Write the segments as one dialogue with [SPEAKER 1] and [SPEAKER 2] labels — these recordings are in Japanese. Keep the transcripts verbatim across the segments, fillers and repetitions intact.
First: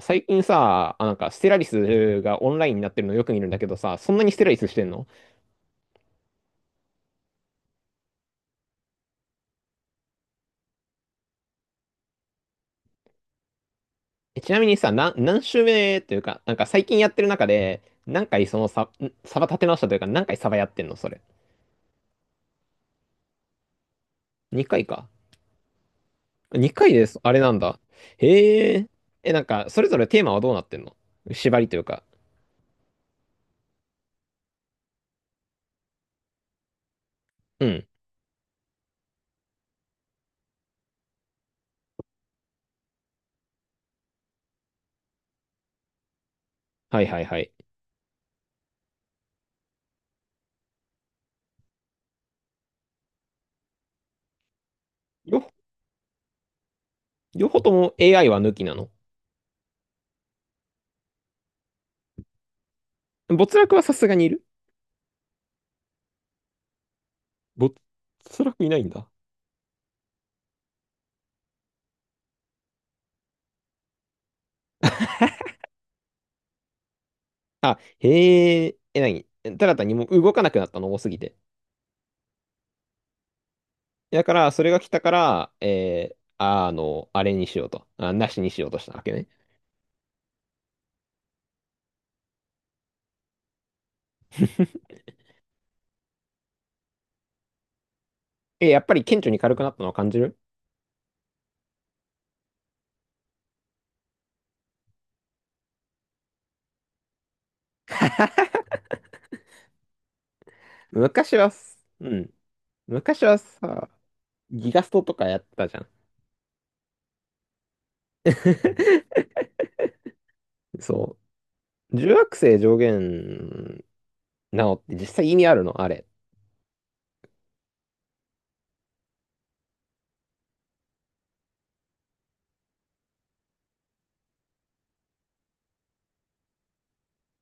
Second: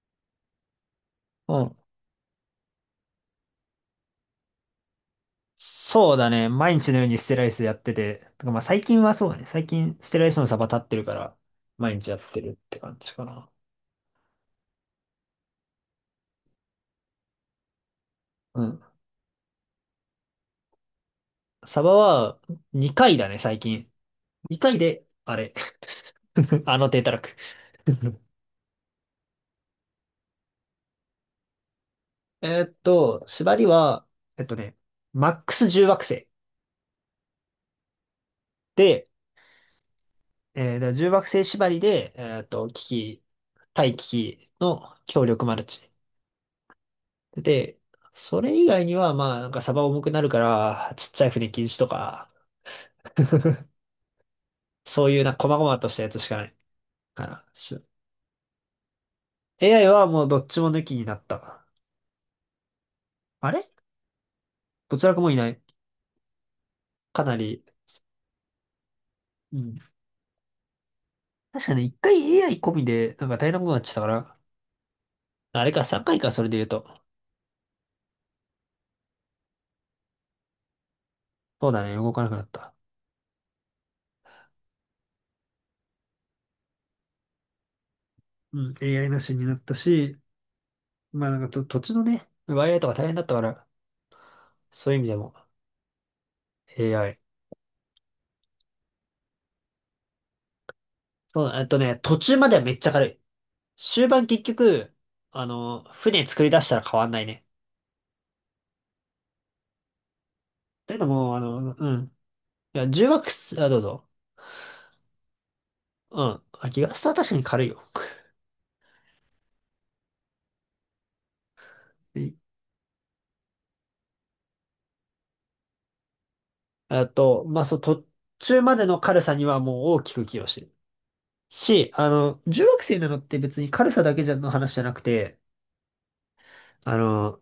[SPEAKER 1] 最近さ、あ、なんか、ステ
[SPEAKER 2] う
[SPEAKER 1] ラリ
[SPEAKER 2] ん。
[SPEAKER 1] スがオンラインになってるのよく見るんだけどさ、そんなにステラリスしてんの？
[SPEAKER 2] そうだね。毎日のようにステライスやってて、とかまあ最近はそうだね。最近ステライスのサバ立ってるから、毎日やってるって感じかな。
[SPEAKER 1] えちなみにさ、な、何週目というか、なんか最近やってる中で、何回そ
[SPEAKER 2] う
[SPEAKER 1] の
[SPEAKER 2] ん。
[SPEAKER 1] サ、んサバ立て直したというか、何回サバやってんのそれ？
[SPEAKER 2] サバはにかいだね、最近。2
[SPEAKER 1] 2
[SPEAKER 2] 回
[SPEAKER 1] 回
[SPEAKER 2] で、
[SPEAKER 1] か。
[SPEAKER 2] あれ。あ
[SPEAKER 1] 2
[SPEAKER 2] の
[SPEAKER 1] 回
[SPEAKER 2] 低
[SPEAKER 1] で
[SPEAKER 2] た
[SPEAKER 1] す。
[SPEAKER 2] ら
[SPEAKER 1] あ
[SPEAKER 2] く。
[SPEAKER 1] れなんだ。へえ。え、なんか、それぞれテーマはどうなってんの？縛りというか。
[SPEAKER 2] えーっと、縛りは、えっとね、マックスいち惑星
[SPEAKER 1] うん。
[SPEAKER 2] で、えー、だからじゅう惑星縛りで、えーっと、機器、対危機器の強力マルチ。
[SPEAKER 1] はいはいはい。
[SPEAKER 2] で、それ以外には、まあ、なんかサバ重くなるから、ちっちゃい船禁止とか、そういうな、
[SPEAKER 1] よ、
[SPEAKER 2] 細々としたやつしかないかな。
[SPEAKER 1] 両方と
[SPEAKER 2] し
[SPEAKER 1] も エーアイ は抜きなの？
[SPEAKER 2] エーアイ はもうどっちも抜きになった。
[SPEAKER 1] 没
[SPEAKER 2] あれ
[SPEAKER 1] 落はさすがにいる？
[SPEAKER 2] どちらかもいない。かなり、
[SPEAKER 1] 没落いないんだ。
[SPEAKER 2] うん。確かね、一回 エーアイ 込みで、なんか大変なことになっちゃったから、あれか、さんかいかいか、それで言うと。
[SPEAKER 1] あ、へえ。え、なに、ただ単にもう動かなくなったの多すぎて。
[SPEAKER 2] そうだね、動かなくなった。
[SPEAKER 1] だから、それが来たから、えー、あの、あれにしようと。あ、なしに
[SPEAKER 2] う
[SPEAKER 1] しよう
[SPEAKER 2] ん、
[SPEAKER 1] としたわ
[SPEAKER 2] エーアイ
[SPEAKER 1] け
[SPEAKER 2] な
[SPEAKER 1] ね。
[SPEAKER 2] しになったし、まあなんかと、土地のね、奪い合いとか大変だったから、そうい う意味でも エーアイ。
[SPEAKER 1] え、やっぱり顕著に軽くなったのを感じる？
[SPEAKER 2] そうだ、えっとね、途中まではめっちゃ軽い。終盤結局、あの、船作り出したら変わんないね。だけどもう、
[SPEAKER 1] 昔
[SPEAKER 2] あ
[SPEAKER 1] は
[SPEAKER 2] の、
[SPEAKER 1] す、
[SPEAKER 2] うん。
[SPEAKER 1] うん。
[SPEAKER 2] いや、重
[SPEAKER 1] 昔
[SPEAKER 2] 惑、
[SPEAKER 1] は
[SPEAKER 2] あ、どう
[SPEAKER 1] さ、
[SPEAKER 2] ぞ。
[SPEAKER 1] ギガストとかやったじゃん。
[SPEAKER 2] うん。あ、ギガスは確かに軽いよ。
[SPEAKER 1] そう。重
[SPEAKER 2] い
[SPEAKER 1] 惑星上限なのって実際意味あるのあれ？
[SPEAKER 2] あと、まあ、そう、途中までの軽さにはもう大きく寄与してる。し、あの、重惑星なのって別に軽さだけじゃの話じゃなくて、あの、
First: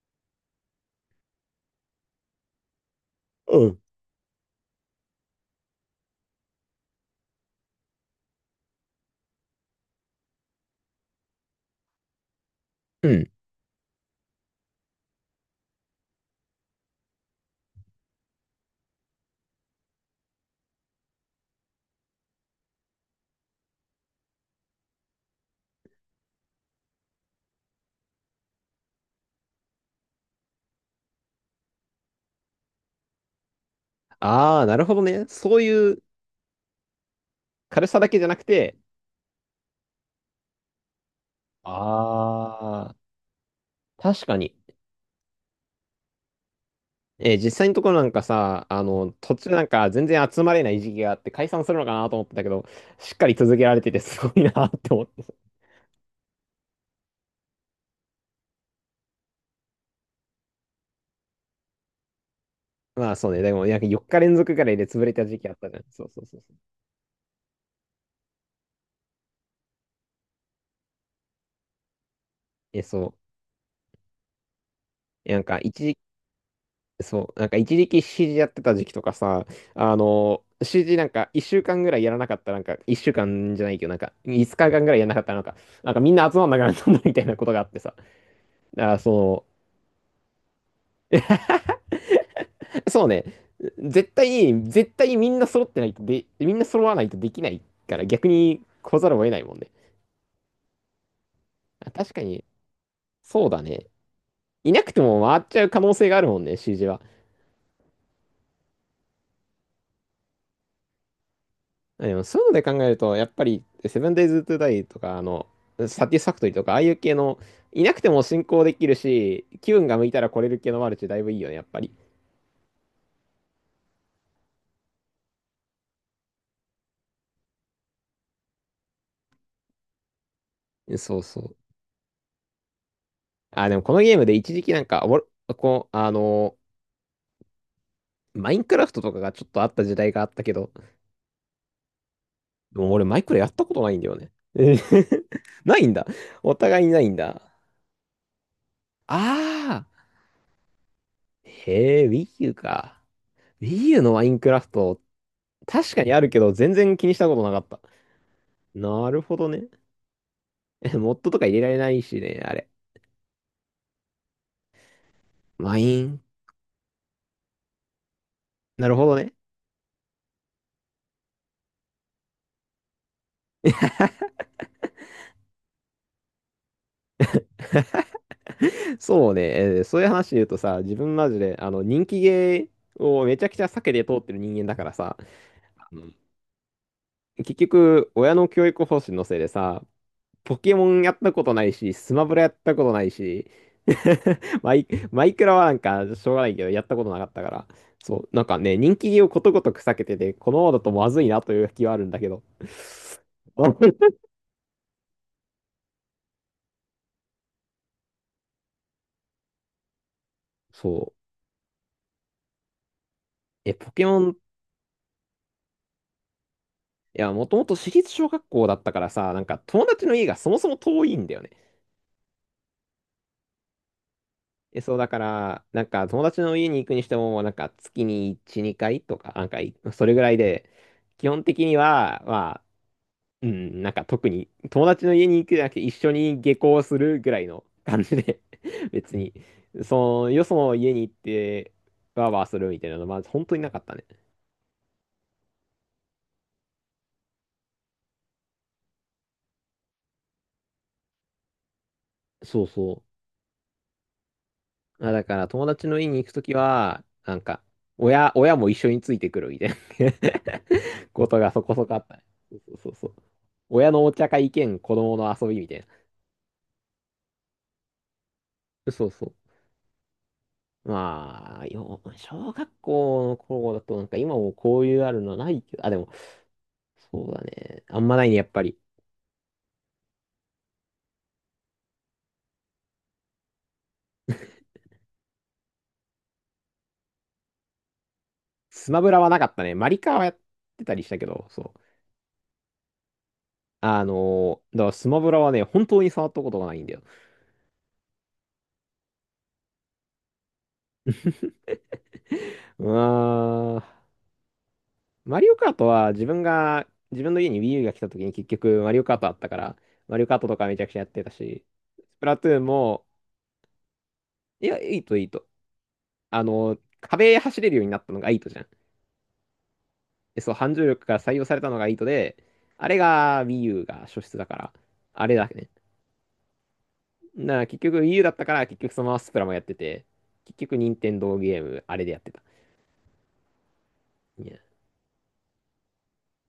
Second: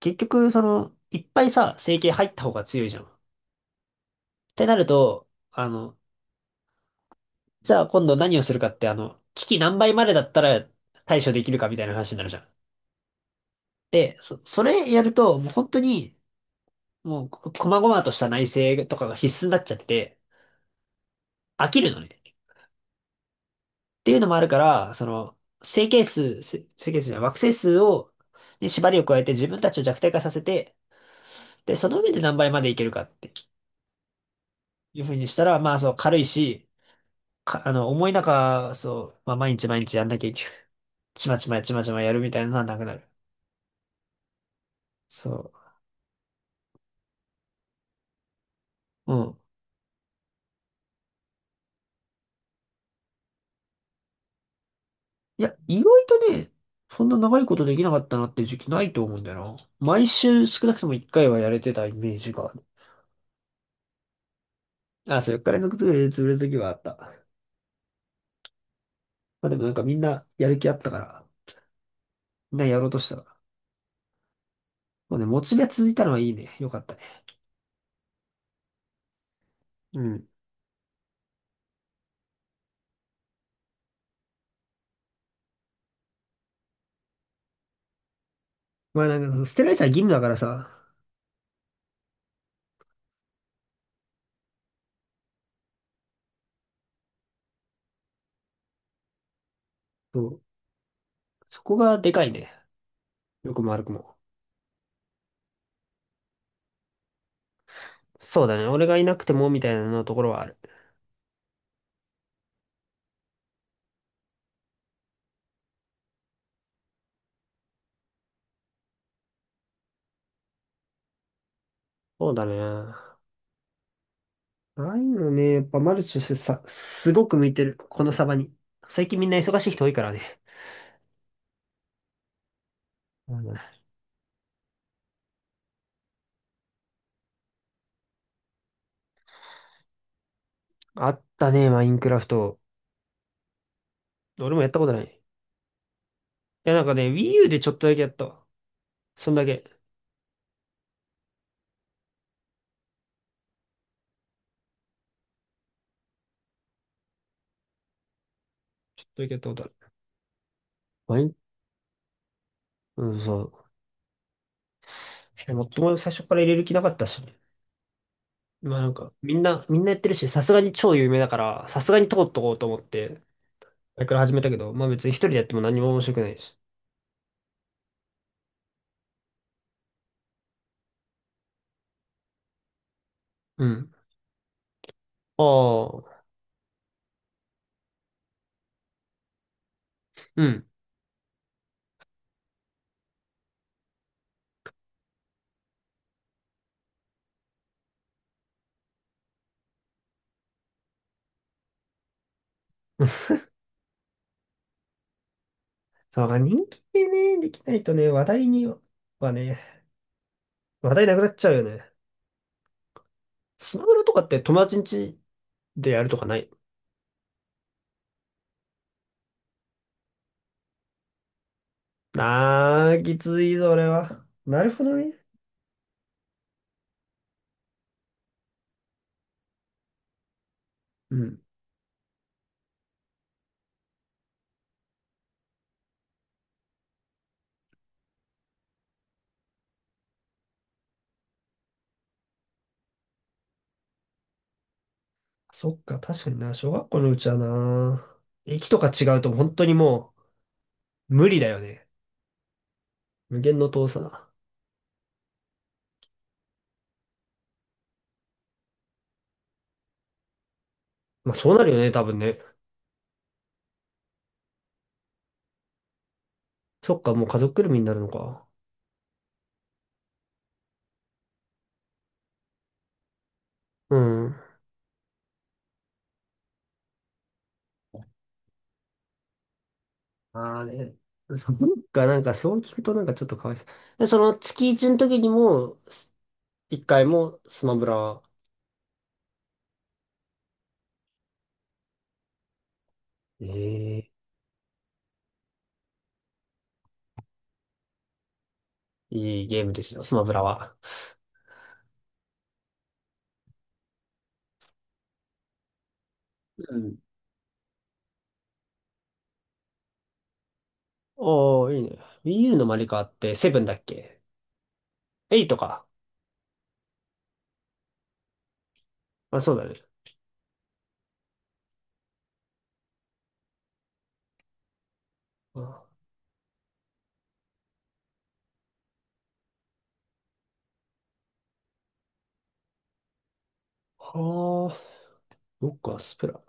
[SPEAKER 2] 結局、その、いっぱいさ、整形入った方が強いじゃん。っ
[SPEAKER 1] うん。
[SPEAKER 2] てなると、あの、じゃあ今度何をするかって、あの、危機何倍までだったら対処できるかみたいな話になるじゃん。
[SPEAKER 1] うん。
[SPEAKER 2] で、そ、それやると、もう本当に、もう、こ細々とした内政とかが必須になっちゃってて、飽きるのね。っていうのもあるから、その、整形数、せ整形数じゃない、惑星数を、に縛りを加えて自分たちを弱体化させて、で、その上で何倍までいけるかって
[SPEAKER 1] ああ、なるほ
[SPEAKER 2] い
[SPEAKER 1] ど
[SPEAKER 2] うふう
[SPEAKER 1] ね。
[SPEAKER 2] にしたら、
[SPEAKER 1] そう
[SPEAKER 2] まあ、そ
[SPEAKER 1] い
[SPEAKER 2] う、
[SPEAKER 1] う
[SPEAKER 2] 軽いし、か、あ
[SPEAKER 1] 軽
[SPEAKER 2] の、
[SPEAKER 1] さ
[SPEAKER 2] 重
[SPEAKER 1] だ
[SPEAKER 2] い
[SPEAKER 1] けじゃなく
[SPEAKER 2] 中、
[SPEAKER 1] て、
[SPEAKER 2] そう、まあ、毎日毎日やんなきゃいけない。ちまちまやちまちまやるみたいなのはなく
[SPEAKER 1] あ
[SPEAKER 2] なる。
[SPEAKER 1] あ、確かに。
[SPEAKER 2] そ
[SPEAKER 1] えー実際のところなんかさ、あ
[SPEAKER 2] う。
[SPEAKER 1] の、
[SPEAKER 2] う
[SPEAKER 1] 途
[SPEAKER 2] ん。
[SPEAKER 1] 中なんか全然集まれない時期があって解散するのかなと思ってたけど、しっかり続けられててすごいなって思って。
[SPEAKER 2] いや、意外とね、そんな長いことできなかったなっていう時期ないと思うんだよな。毎週少なくとも一回はやれてたイメージがある。
[SPEAKER 1] まあそうね、でもなんかよっか連続ぐらいで潰れ
[SPEAKER 2] あ、
[SPEAKER 1] た
[SPEAKER 2] そう、
[SPEAKER 1] 時
[SPEAKER 2] 4
[SPEAKER 1] 期
[SPEAKER 2] 日
[SPEAKER 1] あっ
[SPEAKER 2] 連
[SPEAKER 1] た
[SPEAKER 2] 続
[SPEAKER 1] じゃん。
[SPEAKER 2] 潰
[SPEAKER 1] そ
[SPEAKER 2] れ、
[SPEAKER 1] う
[SPEAKER 2] 潰
[SPEAKER 1] そう
[SPEAKER 2] れる
[SPEAKER 1] そうそ
[SPEAKER 2] 時
[SPEAKER 1] う。
[SPEAKER 2] はあった。まあでもなんかみんなやる気あったから、みんなや
[SPEAKER 1] え、
[SPEAKER 2] ろうと
[SPEAKER 1] そ
[SPEAKER 2] した
[SPEAKER 1] う。
[SPEAKER 2] から。もうね、
[SPEAKER 1] え
[SPEAKER 2] モ
[SPEAKER 1] なん
[SPEAKER 2] チ
[SPEAKER 1] か
[SPEAKER 2] ベが
[SPEAKER 1] 一
[SPEAKER 2] 続い
[SPEAKER 1] 時、
[SPEAKER 2] たのはいいね。よかったね。
[SPEAKER 1] そう、なんか一時期 シージー やってた時期とかさ、あ
[SPEAKER 2] うん。
[SPEAKER 1] の、シージー なんかいっしゅうかんぐらいやらなかったらなんかいっしゅうかんじゃないけど、なんかいつかかんぐらいやらなかったらなんか、なんかみんな集まんなくなったんだみたいなことがあってさ。あ、
[SPEAKER 2] まあなん
[SPEAKER 1] そ
[SPEAKER 2] か、
[SPEAKER 1] う。
[SPEAKER 2] 捨てられたら義務だからさ、
[SPEAKER 1] そうね。絶対に、絶対にみんな揃ってないとで、みんな揃わないとできないから逆に来ざるを得ないもんね。
[SPEAKER 2] そう、そこ
[SPEAKER 1] あ、
[SPEAKER 2] がで
[SPEAKER 1] 確か
[SPEAKER 2] かい
[SPEAKER 1] に、
[SPEAKER 2] ね。
[SPEAKER 1] そう
[SPEAKER 2] よく
[SPEAKER 1] だ
[SPEAKER 2] も悪
[SPEAKER 1] ね。
[SPEAKER 2] くも。
[SPEAKER 1] いなくても回っちゃう可能性があるもんね、シージー は。
[SPEAKER 2] そうだね。俺がいなくてもみたいなのところはある。
[SPEAKER 1] あ、でもそういうので考えると、やっぱり、セブンデイズ・トゥ・ダイとか、あの、サティスファクトリーとか、ああいう系の、いなくても進行できるし、気分が向いたら来れる系のマルチだいぶいいよね、やっぱり。
[SPEAKER 2] そうだね。ないうのね。やっぱマルチとしてさ、すごく向いてる。このサバに。最近みんな忙しい人多いからね。
[SPEAKER 1] そうそう。
[SPEAKER 2] うん。
[SPEAKER 1] あ、でもこのゲームで一時期なんか、おもろこう、あの、マインクラフトとかがちょっとあった時代があったけど、
[SPEAKER 2] あったね、マインクラフト。
[SPEAKER 1] でも俺マイクラやったことないんだよね。
[SPEAKER 2] 俺もやっ
[SPEAKER 1] え
[SPEAKER 2] たことない。
[SPEAKER 1] ー
[SPEAKER 2] い
[SPEAKER 1] ないんだ。お
[SPEAKER 2] や、な
[SPEAKER 1] 互
[SPEAKER 2] ん
[SPEAKER 1] いに
[SPEAKER 2] か
[SPEAKER 1] な
[SPEAKER 2] ね、
[SPEAKER 1] いん
[SPEAKER 2] Wii
[SPEAKER 1] だ。
[SPEAKER 2] U でちょっとだけやったわ。そんだけ。
[SPEAKER 1] ああ。へえ、Wii U か。Wii U のマインクラフト、確かにあるけど、全然気にしたことなかった。
[SPEAKER 2] ちょっ
[SPEAKER 1] なる
[SPEAKER 2] とだけ
[SPEAKER 1] ほ
[SPEAKER 2] やった
[SPEAKER 1] ど
[SPEAKER 2] ことあ
[SPEAKER 1] ね。
[SPEAKER 2] る。
[SPEAKER 1] えモ
[SPEAKER 2] マ
[SPEAKER 1] ッ
[SPEAKER 2] イ
[SPEAKER 1] ド
[SPEAKER 2] ン、
[SPEAKER 1] とか入れられないしね、あれ。
[SPEAKER 2] うん、そう。でも
[SPEAKER 1] マ
[SPEAKER 2] とも
[SPEAKER 1] イ
[SPEAKER 2] 最
[SPEAKER 1] ン。
[SPEAKER 2] 初から入れる気なかったし。まあな
[SPEAKER 1] な
[SPEAKER 2] ん
[SPEAKER 1] るほ
[SPEAKER 2] か、
[SPEAKER 1] ど
[SPEAKER 2] み
[SPEAKER 1] ね。
[SPEAKER 2] んな、みんなやってるし、さすがに超有名だから、さすがに通っとこうと思って、あれから始めたけど、まあ別に一人でやっても何も面白くないし。
[SPEAKER 1] そうね、えーそういう話で言うとさ、自分マジで、あの、人気ゲーをめちゃくち
[SPEAKER 2] う
[SPEAKER 1] ゃ避
[SPEAKER 2] ん。
[SPEAKER 1] けて通ってる人間だからさ、
[SPEAKER 2] あ
[SPEAKER 1] あの
[SPEAKER 2] あ、
[SPEAKER 1] 結局、親の教育方針のせいでさ、
[SPEAKER 2] う
[SPEAKER 1] ポ
[SPEAKER 2] ん。
[SPEAKER 1] ケモンやったことないし、スマブラやったことないし、マイ、マイクラはなんかしょうがないけど、やったことなかったから、そう、なんかね、人気をことごとく避けてて、このままだとまずいなという気はあるんだけど。
[SPEAKER 2] だから人気でね、できないとね、話題にはね、話題
[SPEAKER 1] そ
[SPEAKER 2] なくな
[SPEAKER 1] う。
[SPEAKER 2] っちゃうよね。
[SPEAKER 1] え、
[SPEAKER 2] スマ
[SPEAKER 1] ポ
[SPEAKER 2] ブラ
[SPEAKER 1] ケ
[SPEAKER 2] と
[SPEAKER 1] モ
[SPEAKER 2] かっ
[SPEAKER 1] ン、い
[SPEAKER 2] て友達ん家でやるとかない？
[SPEAKER 1] や、もともと私立小学校だったからさ、なんか友達の家がそもそも遠いんだよね。
[SPEAKER 2] あー、きついぞ、俺は。なる
[SPEAKER 1] え、
[SPEAKER 2] ほど
[SPEAKER 1] そうだか
[SPEAKER 2] ね。
[SPEAKER 1] ら、なんか友達の家に行くにしても、なんか月にいち、にかいとか、なんかいそれぐらいで、
[SPEAKER 2] う
[SPEAKER 1] 基
[SPEAKER 2] ん。
[SPEAKER 1] 本的には、まあうん、なんか特に友達の家に行くじゃなくて一緒に下校するぐらいの感じで 別に、その、よその家に行って、バーバーするみたいなのは、まず本当になかったね。
[SPEAKER 2] そっか、確かにな、小学校のうちはな、駅とか違うと本当にもう無理だよね。
[SPEAKER 1] そうそ
[SPEAKER 2] 無限の遠さだ。
[SPEAKER 1] う。あ、だから友達の家に行くときは、なんか、親、親も一緒についてくるみたいな こ
[SPEAKER 2] まあ
[SPEAKER 1] とが
[SPEAKER 2] そう
[SPEAKER 1] そ
[SPEAKER 2] なる
[SPEAKER 1] こ
[SPEAKER 2] よ
[SPEAKER 1] そ
[SPEAKER 2] ね、
[SPEAKER 1] こあ
[SPEAKER 2] 多
[SPEAKER 1] った
[SPEAKER 2] 分
[SPEAKER 1] ね。
[SPEAKER 2] ね。
[SPEAKER 1] そうそうそう。親のお茶会兼子供の遊びみたい
[SPEAKER 2] そっか、もう家族ぐるみになるのか。
[SPEAKER 1] な。そうそう。まあ、よ、小学校の頃だ
[SPEAKER 2] う
[SPEAKER 1] となんか今
[SPEAKER 2] ん。
[SPEAKER 1] もこういうあるのないけど、あ、でも、そうだね。あんまないね、やっぱり。
[SPEAKER 2] ああね。そっか、なんかそう聞くとなんかちょっとかわいそう。で、その月一の時にも、す一回もスマブラは、
[SPEAKER 1] スマブラはなかったね。マリカはやってたりしたけど、そう。
[SPEAKER 2] え
[SPEAKER 1] あ
[SPEAKER 2] え、
[SPEAKER 1] のーだからスマブラはね、本当に触ったことがないんだよ。
[SPEAKER 2] いいゲームですよ、スマブラは。
[SPEAKER 1] うーん。マリオカートは自分
[SPEAKER 2] う
[SPEAKER 1] が、
[SPEAKER 2] ん。
[SPEAKER 1] 自分の家に Wii U が来た時に結局マリオカートあったから、マリオカートとかめちゃくちゃやってたし、
[SPEAKER 2] おー、いいね。
[SPEAKER 1] スプ
[SPEAKER 2] Wii
[SPEAKER 1] ラト
[SPEAKER 2] U
[SPEAKER 1] ゥーン
[SPEAKER 2] のマリカ
[SPEAKER 1] も、
[SPEAKER 2] ってセブンだっけ？
[SPEAKER 1] いや、いいといい
[SPEAKER 2] エ
[SPEAKER 1] と。
[SPEAKER 2] イトか。
[SPEAKER 1] あのー壁走れるようになったのがいいとじゃん。
[SPEAKER 2] まあ、そうだね。
[SPEAKER 1] でそう、反重力が採用されたのがいいとで、あれが Wii U が初出だから、あれだね。
[SPEAKER 2] あ
[SPEAKER 1] なあ、結局 Wii U だったから、結局そのままスプラもやってて、結局任天堂ゲーム、あれでやってた。いや、
[SPEAKER 2] はあ、そっか、スプラ。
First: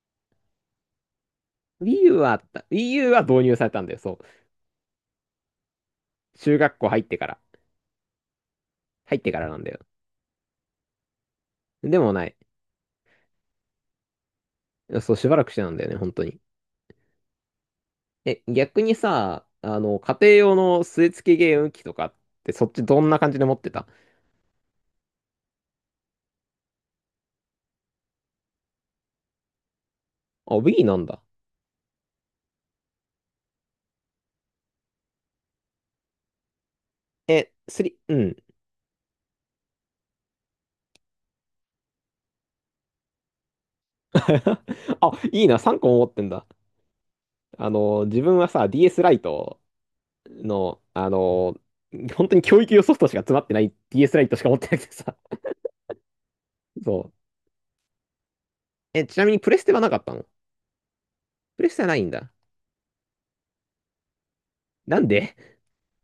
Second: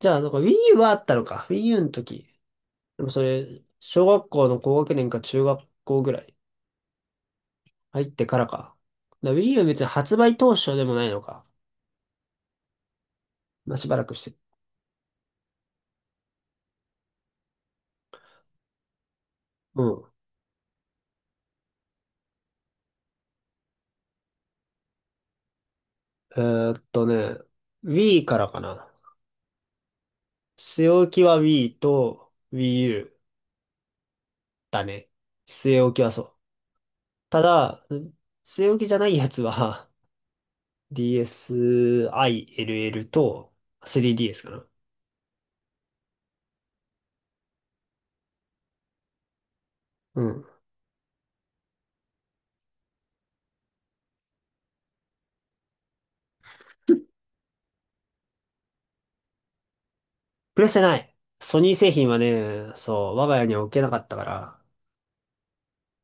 [SPEAKER 2] じゃあ、なんか Wii U はあったのか。Wii U の
[SPEAKER 1] Wii U
[SPEAKER 2] 時。
[SPEAKER 1] はあった。Wii
[SPEAKER 2] でも
[SPEAKER 1] U
[SPEAKER 2] そ
[SPEAKER 1] は導入
[SPEAKER 2] れ、
[SPEAKER 1] されたんだよ、
[SPEAKER 2] 小
[SPEAKER 1] そう。
[SPEAKER 2] 学校の高学年か中学校ぐらい
[SPEAKER 1] 中学校入ってから。
[SPEAKER 2] 入ってからか。
[SPEAKER 1] 入っ
[SPEAKER 2] だ
[SPEAKER 1] て
[SPEAKER 2] か
[SPEAKER 1] か
[SPEAKER 2] ら Wii
[SPEAKER 1] ら
[SPEAKER 2] U
[SPEAKER 1] な
[SPEAKER 2] は
[SPEAKER 1] んだよ。
[SPEAKER 2] 別に発売当初でもないのか。
[SPEAKER 1] でもない。
[SPEAKER 2] まあ、しばらくして。
[SPEAKER 1] そう、しばらくしてなんだよね、本当に。え、逆にさ、あ
[SPEAKER 2] う
[SPEAKER 1] の、
[SPEAKER 2] ん。
[SPEAKER 1] 家庭用の据え付けゲーム機とかって、そっちどんな感じで持ってた？
[SPEAKER 2] えーっとね、Wii からかな。
[SPEAKER 1] あ、
[SPEAKER 2] 据
[SPEAKER 1] Wii
[SPEAKER 2] え
[SPEAKER 1] なん
[SPEAKER 2] 置き
[SPEAKER 1] だ。
[SPEAKER 2] は Wii と Wii U だね。据え置きはそう。た
[SPEAKER 1] え、
[SPEAKER 2] だ、
[SPEAKER 1] さん、うん。
[SPEAKER 2] 据え置きじゃないやつは DSiLL と スリーディーエス かな。
[SPEAKER 1] あ、いいな、さんこも持ってんだ。あの、自分はさ、ディーエス ライト
[SPEAKER 2] うん。
[SPEAKER 1] の、あの、本当に教育用ソフトしか詰まってない ディーエス ライトしか持ってなくてさ。そう。え、ちなみにプレステはなかったの？
[SPEAKER 2] プレステない。ソ
[SPEAKER 1] プレ
[SPEAKER 2] ニー
[SPEAKER 1] ステは
[SPEAKER 2] 製
[SPEAKER 1] ない
[SPEAKER 2] 品
[SPEAKER 1] ん
[SPEAKER 2] は
[SPEAKER 1] だ。
[SPEAKER 2] ね、そう、我が家には置けなかったから、
[SPEAKER 1] なんで？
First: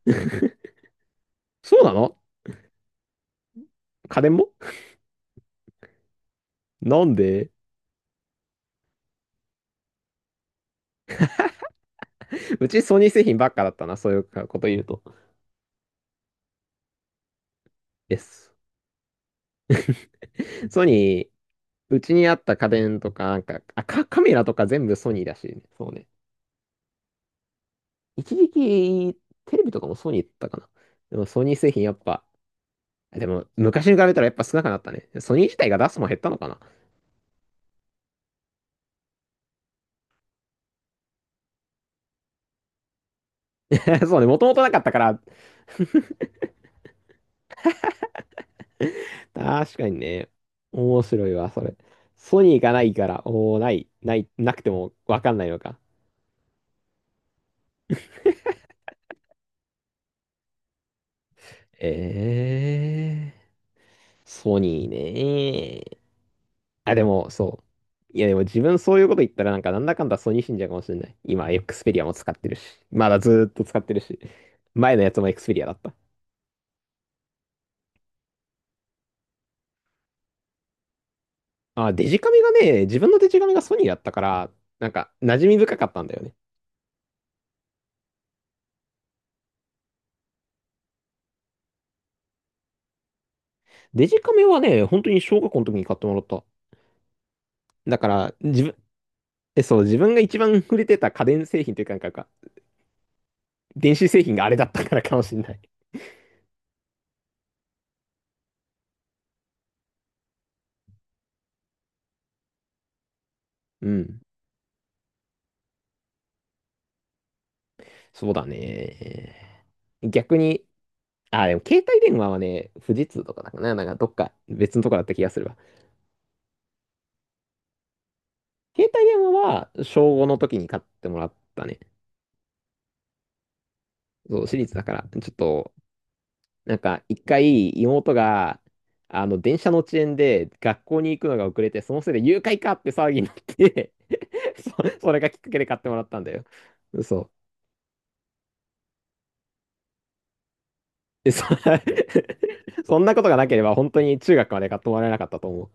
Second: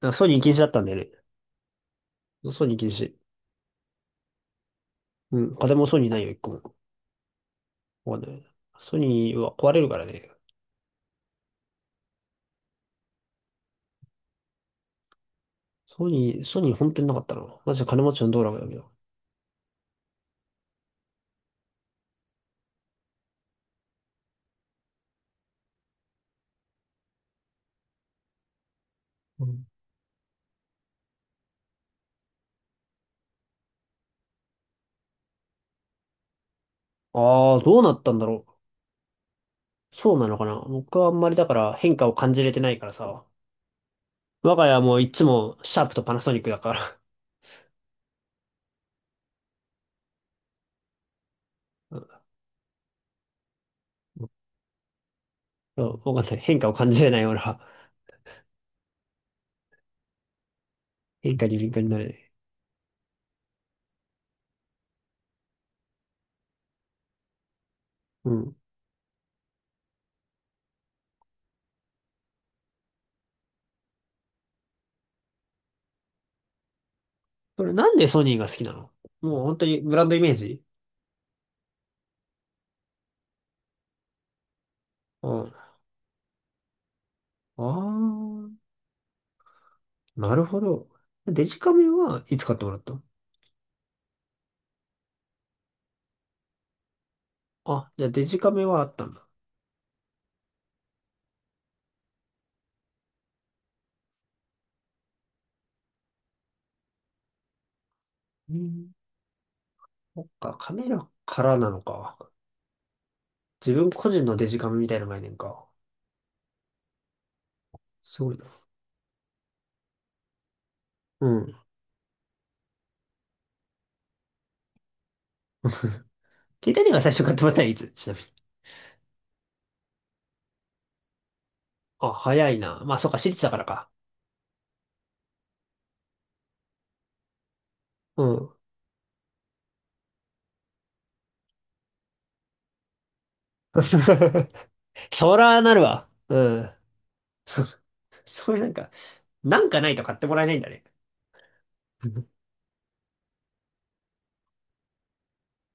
[SPEAKER 2] あソニー禁止だっ たんだよね。
[SPEAKER 1] そうなの？
[SPEAKER 2] ソニー禁止。
[SPEAKER 1] 家電も？
[SPEAKER 2] うん、家電もソニーないよ、一個も。
[SPEAKER 1] なんで？
[SPEAKER 2] わかんない。ソニーは壊れるからね。
[SPEAKER 1] うちソニー製品ばっかだったな、そういうこと言うと。
[SPEAKER 2] ソニー、ソニー本当になかったな。マジで金持
[SPEAKER 1] で
[SPEAKER 2] ちの道路
[SPEAKER 1] す。
[SPEAKER 2] がだけど。
[SPEAKER 1] ソニー、うちにあった家電とか、なんか、あ、カカメラとか全部ソニーだし、ね、そうね。一時期、
[SPEAKER 2] う
[SPEAKER 1] テレ
[SPEAKER 2] ん。
[SPEAKER 1] ビとかもソニーだったかな。でもソニー製品やっぱ、でも昔に比べたらやっぱ少なくなったね。ソニー自体が出すもん減ったのかな？
[SPEAKER 2] ああ、どうなったんだろう。そうなのかな。僕はあんまりだから変化を感じれてないからさ。
[SPEAKER 1] そうね、もとも
[SPEAKER 2] 我
[SPEAKER 1] と
[SPEAKER 2] が
[SPEAKER 1] な
[SPEAKER 2] 家
[SPEAKER 1] か
[SPEAKER 2] は
[SPEAKER 1] った
[SPEAKER 2] も
[SPEAKER 1] か
[SPEAKER 2] うい
[SPEAKER 1] ら。
[SPEAKER 2] つもシャープとパ ナソニックだから。
[SPEAKER 1] 確かにね。面白いわ、それ。
[SPEAKER 2] うん
[SPEAKER 1] ソニーがないから、おー、ない、ない、
[SPEAKER 2] う
[SPEAKER 1] なくてもわかんないのか。
[SPEAKER 2] んわかんない。変化を感じれないような変化に敏感になるね。
[SPEAKER 1] えー、ソニーね。あ、でも、そう。いや、
[SPEAKER 2] う
[SPEAKER 1] でも
[SPEAKER 2] ん。
[SPEAKER 1] 自分そういうこと言ったら、なんか、なんだかんだソニー信者かもしれない。今、エクスペリアも使ってるし。まだずーっと使ってるし。前のやつもエクスペリアだった。
[SPEAKER 2] それなんでソニーが好きなの？もう本当にブランドイメージ？
[SPEAKER 1] あ、デジカメがね、自分のデジカメがソニーだったから、なんか、
[SPEAKER 2] う
[SPEAKER 1] 馴染
[SPEAKER 2] ん。
[SPEAKER 1] み深
[SPEAKER 2] あ
[SPEAKER 1] かったんだよね。
[SPEAKER 2] あ、なるほど。デジカメはいつ買ってもらったの？
[SPEAKER 1] デジカメはね、本当に小学校の時に買ってもらった。
[SPEAKER 2] あ、
[SPEAKER 1] だ
[SPEAKER 2] じゃ
[SPEAKER 1] か
[SPEAKER 2] あデ
[SPEAKER 1] ら、
[SPEAKER 2] ジカ
[SPEAKER 1] 自
[SPEAKER 2] メ
[SPEAKER 1] 分、
[SPEAKER 2] はあったんだ。
[SPEAKER 1] え、そう、自分が一番触れてた家電製品というか、なんか、なんか電子製品があれだったからかもしれない。
[SPEAKER 2] うん。そっか、カメラからなのか。自
[SPEAKER 1] う
[SPEAKER 2] 分個
[SPEAKER 1] ん。
[SPEAKER 2] 人のデジカメみたいな概念か。す
[SPEAKER 1] そ
[SPEAKER 2] ご
[SPEAKER 1] う
[SPEAKER 2] いな。
[SPEAKER 1] だね。逆に、
[SPEAKER 2] う
[SPEAKER 1] あ、
[SPEAKER 2] ん。
[SPEAKER 1] でも携帯電話はね、富士通とかだかな、なんかどっか別のとこだった気がするわ。
[SPEAKER 2] 携帯電話最初買ってもらったのいつちなみに？
[SPEAKER 1] 携帯電話は小ごの時に買ってもらったね。
[SPEAKER 2] あ、早いな。まあ、そっか、私立だからか。
[SPEAKER 1] そう、私立だから、ちょっとなんか、一回、妹
[SPEAKER 2] うん。
[SPEAKER 1] が、あの、電車の遅延で学校に行くのが遅れて、そのせいで誘拐かって騒ぎになって そ、それが
[SPEAKER 2] そ
[SPEAKER 1] きっかけ
[SPEAKER 2] ら
[SPEAKER 1] で
[SPEAKER 2] な
[SPEAKER 1] 買っ
[SPEAKER 2] る
[SPEAKER 1] てもらっ
[SPEAKER 2] わ。
[SPEAKER 1] たんだ
[SPEAKER 2] う
[SPEAKER 1] よ。
[SPEAKER 2] ん。
[SPEAKER 1] そう。
[SPEAKER 2] そ、そういうなんか、なんかないと買ってもらえないんだね。
[SPEAKER 1] で、そ、
[SPEAKER 2] うん
[SPEAKER 1] そんなことがなければ、本当に中学まで買ってもらえなかったと思う。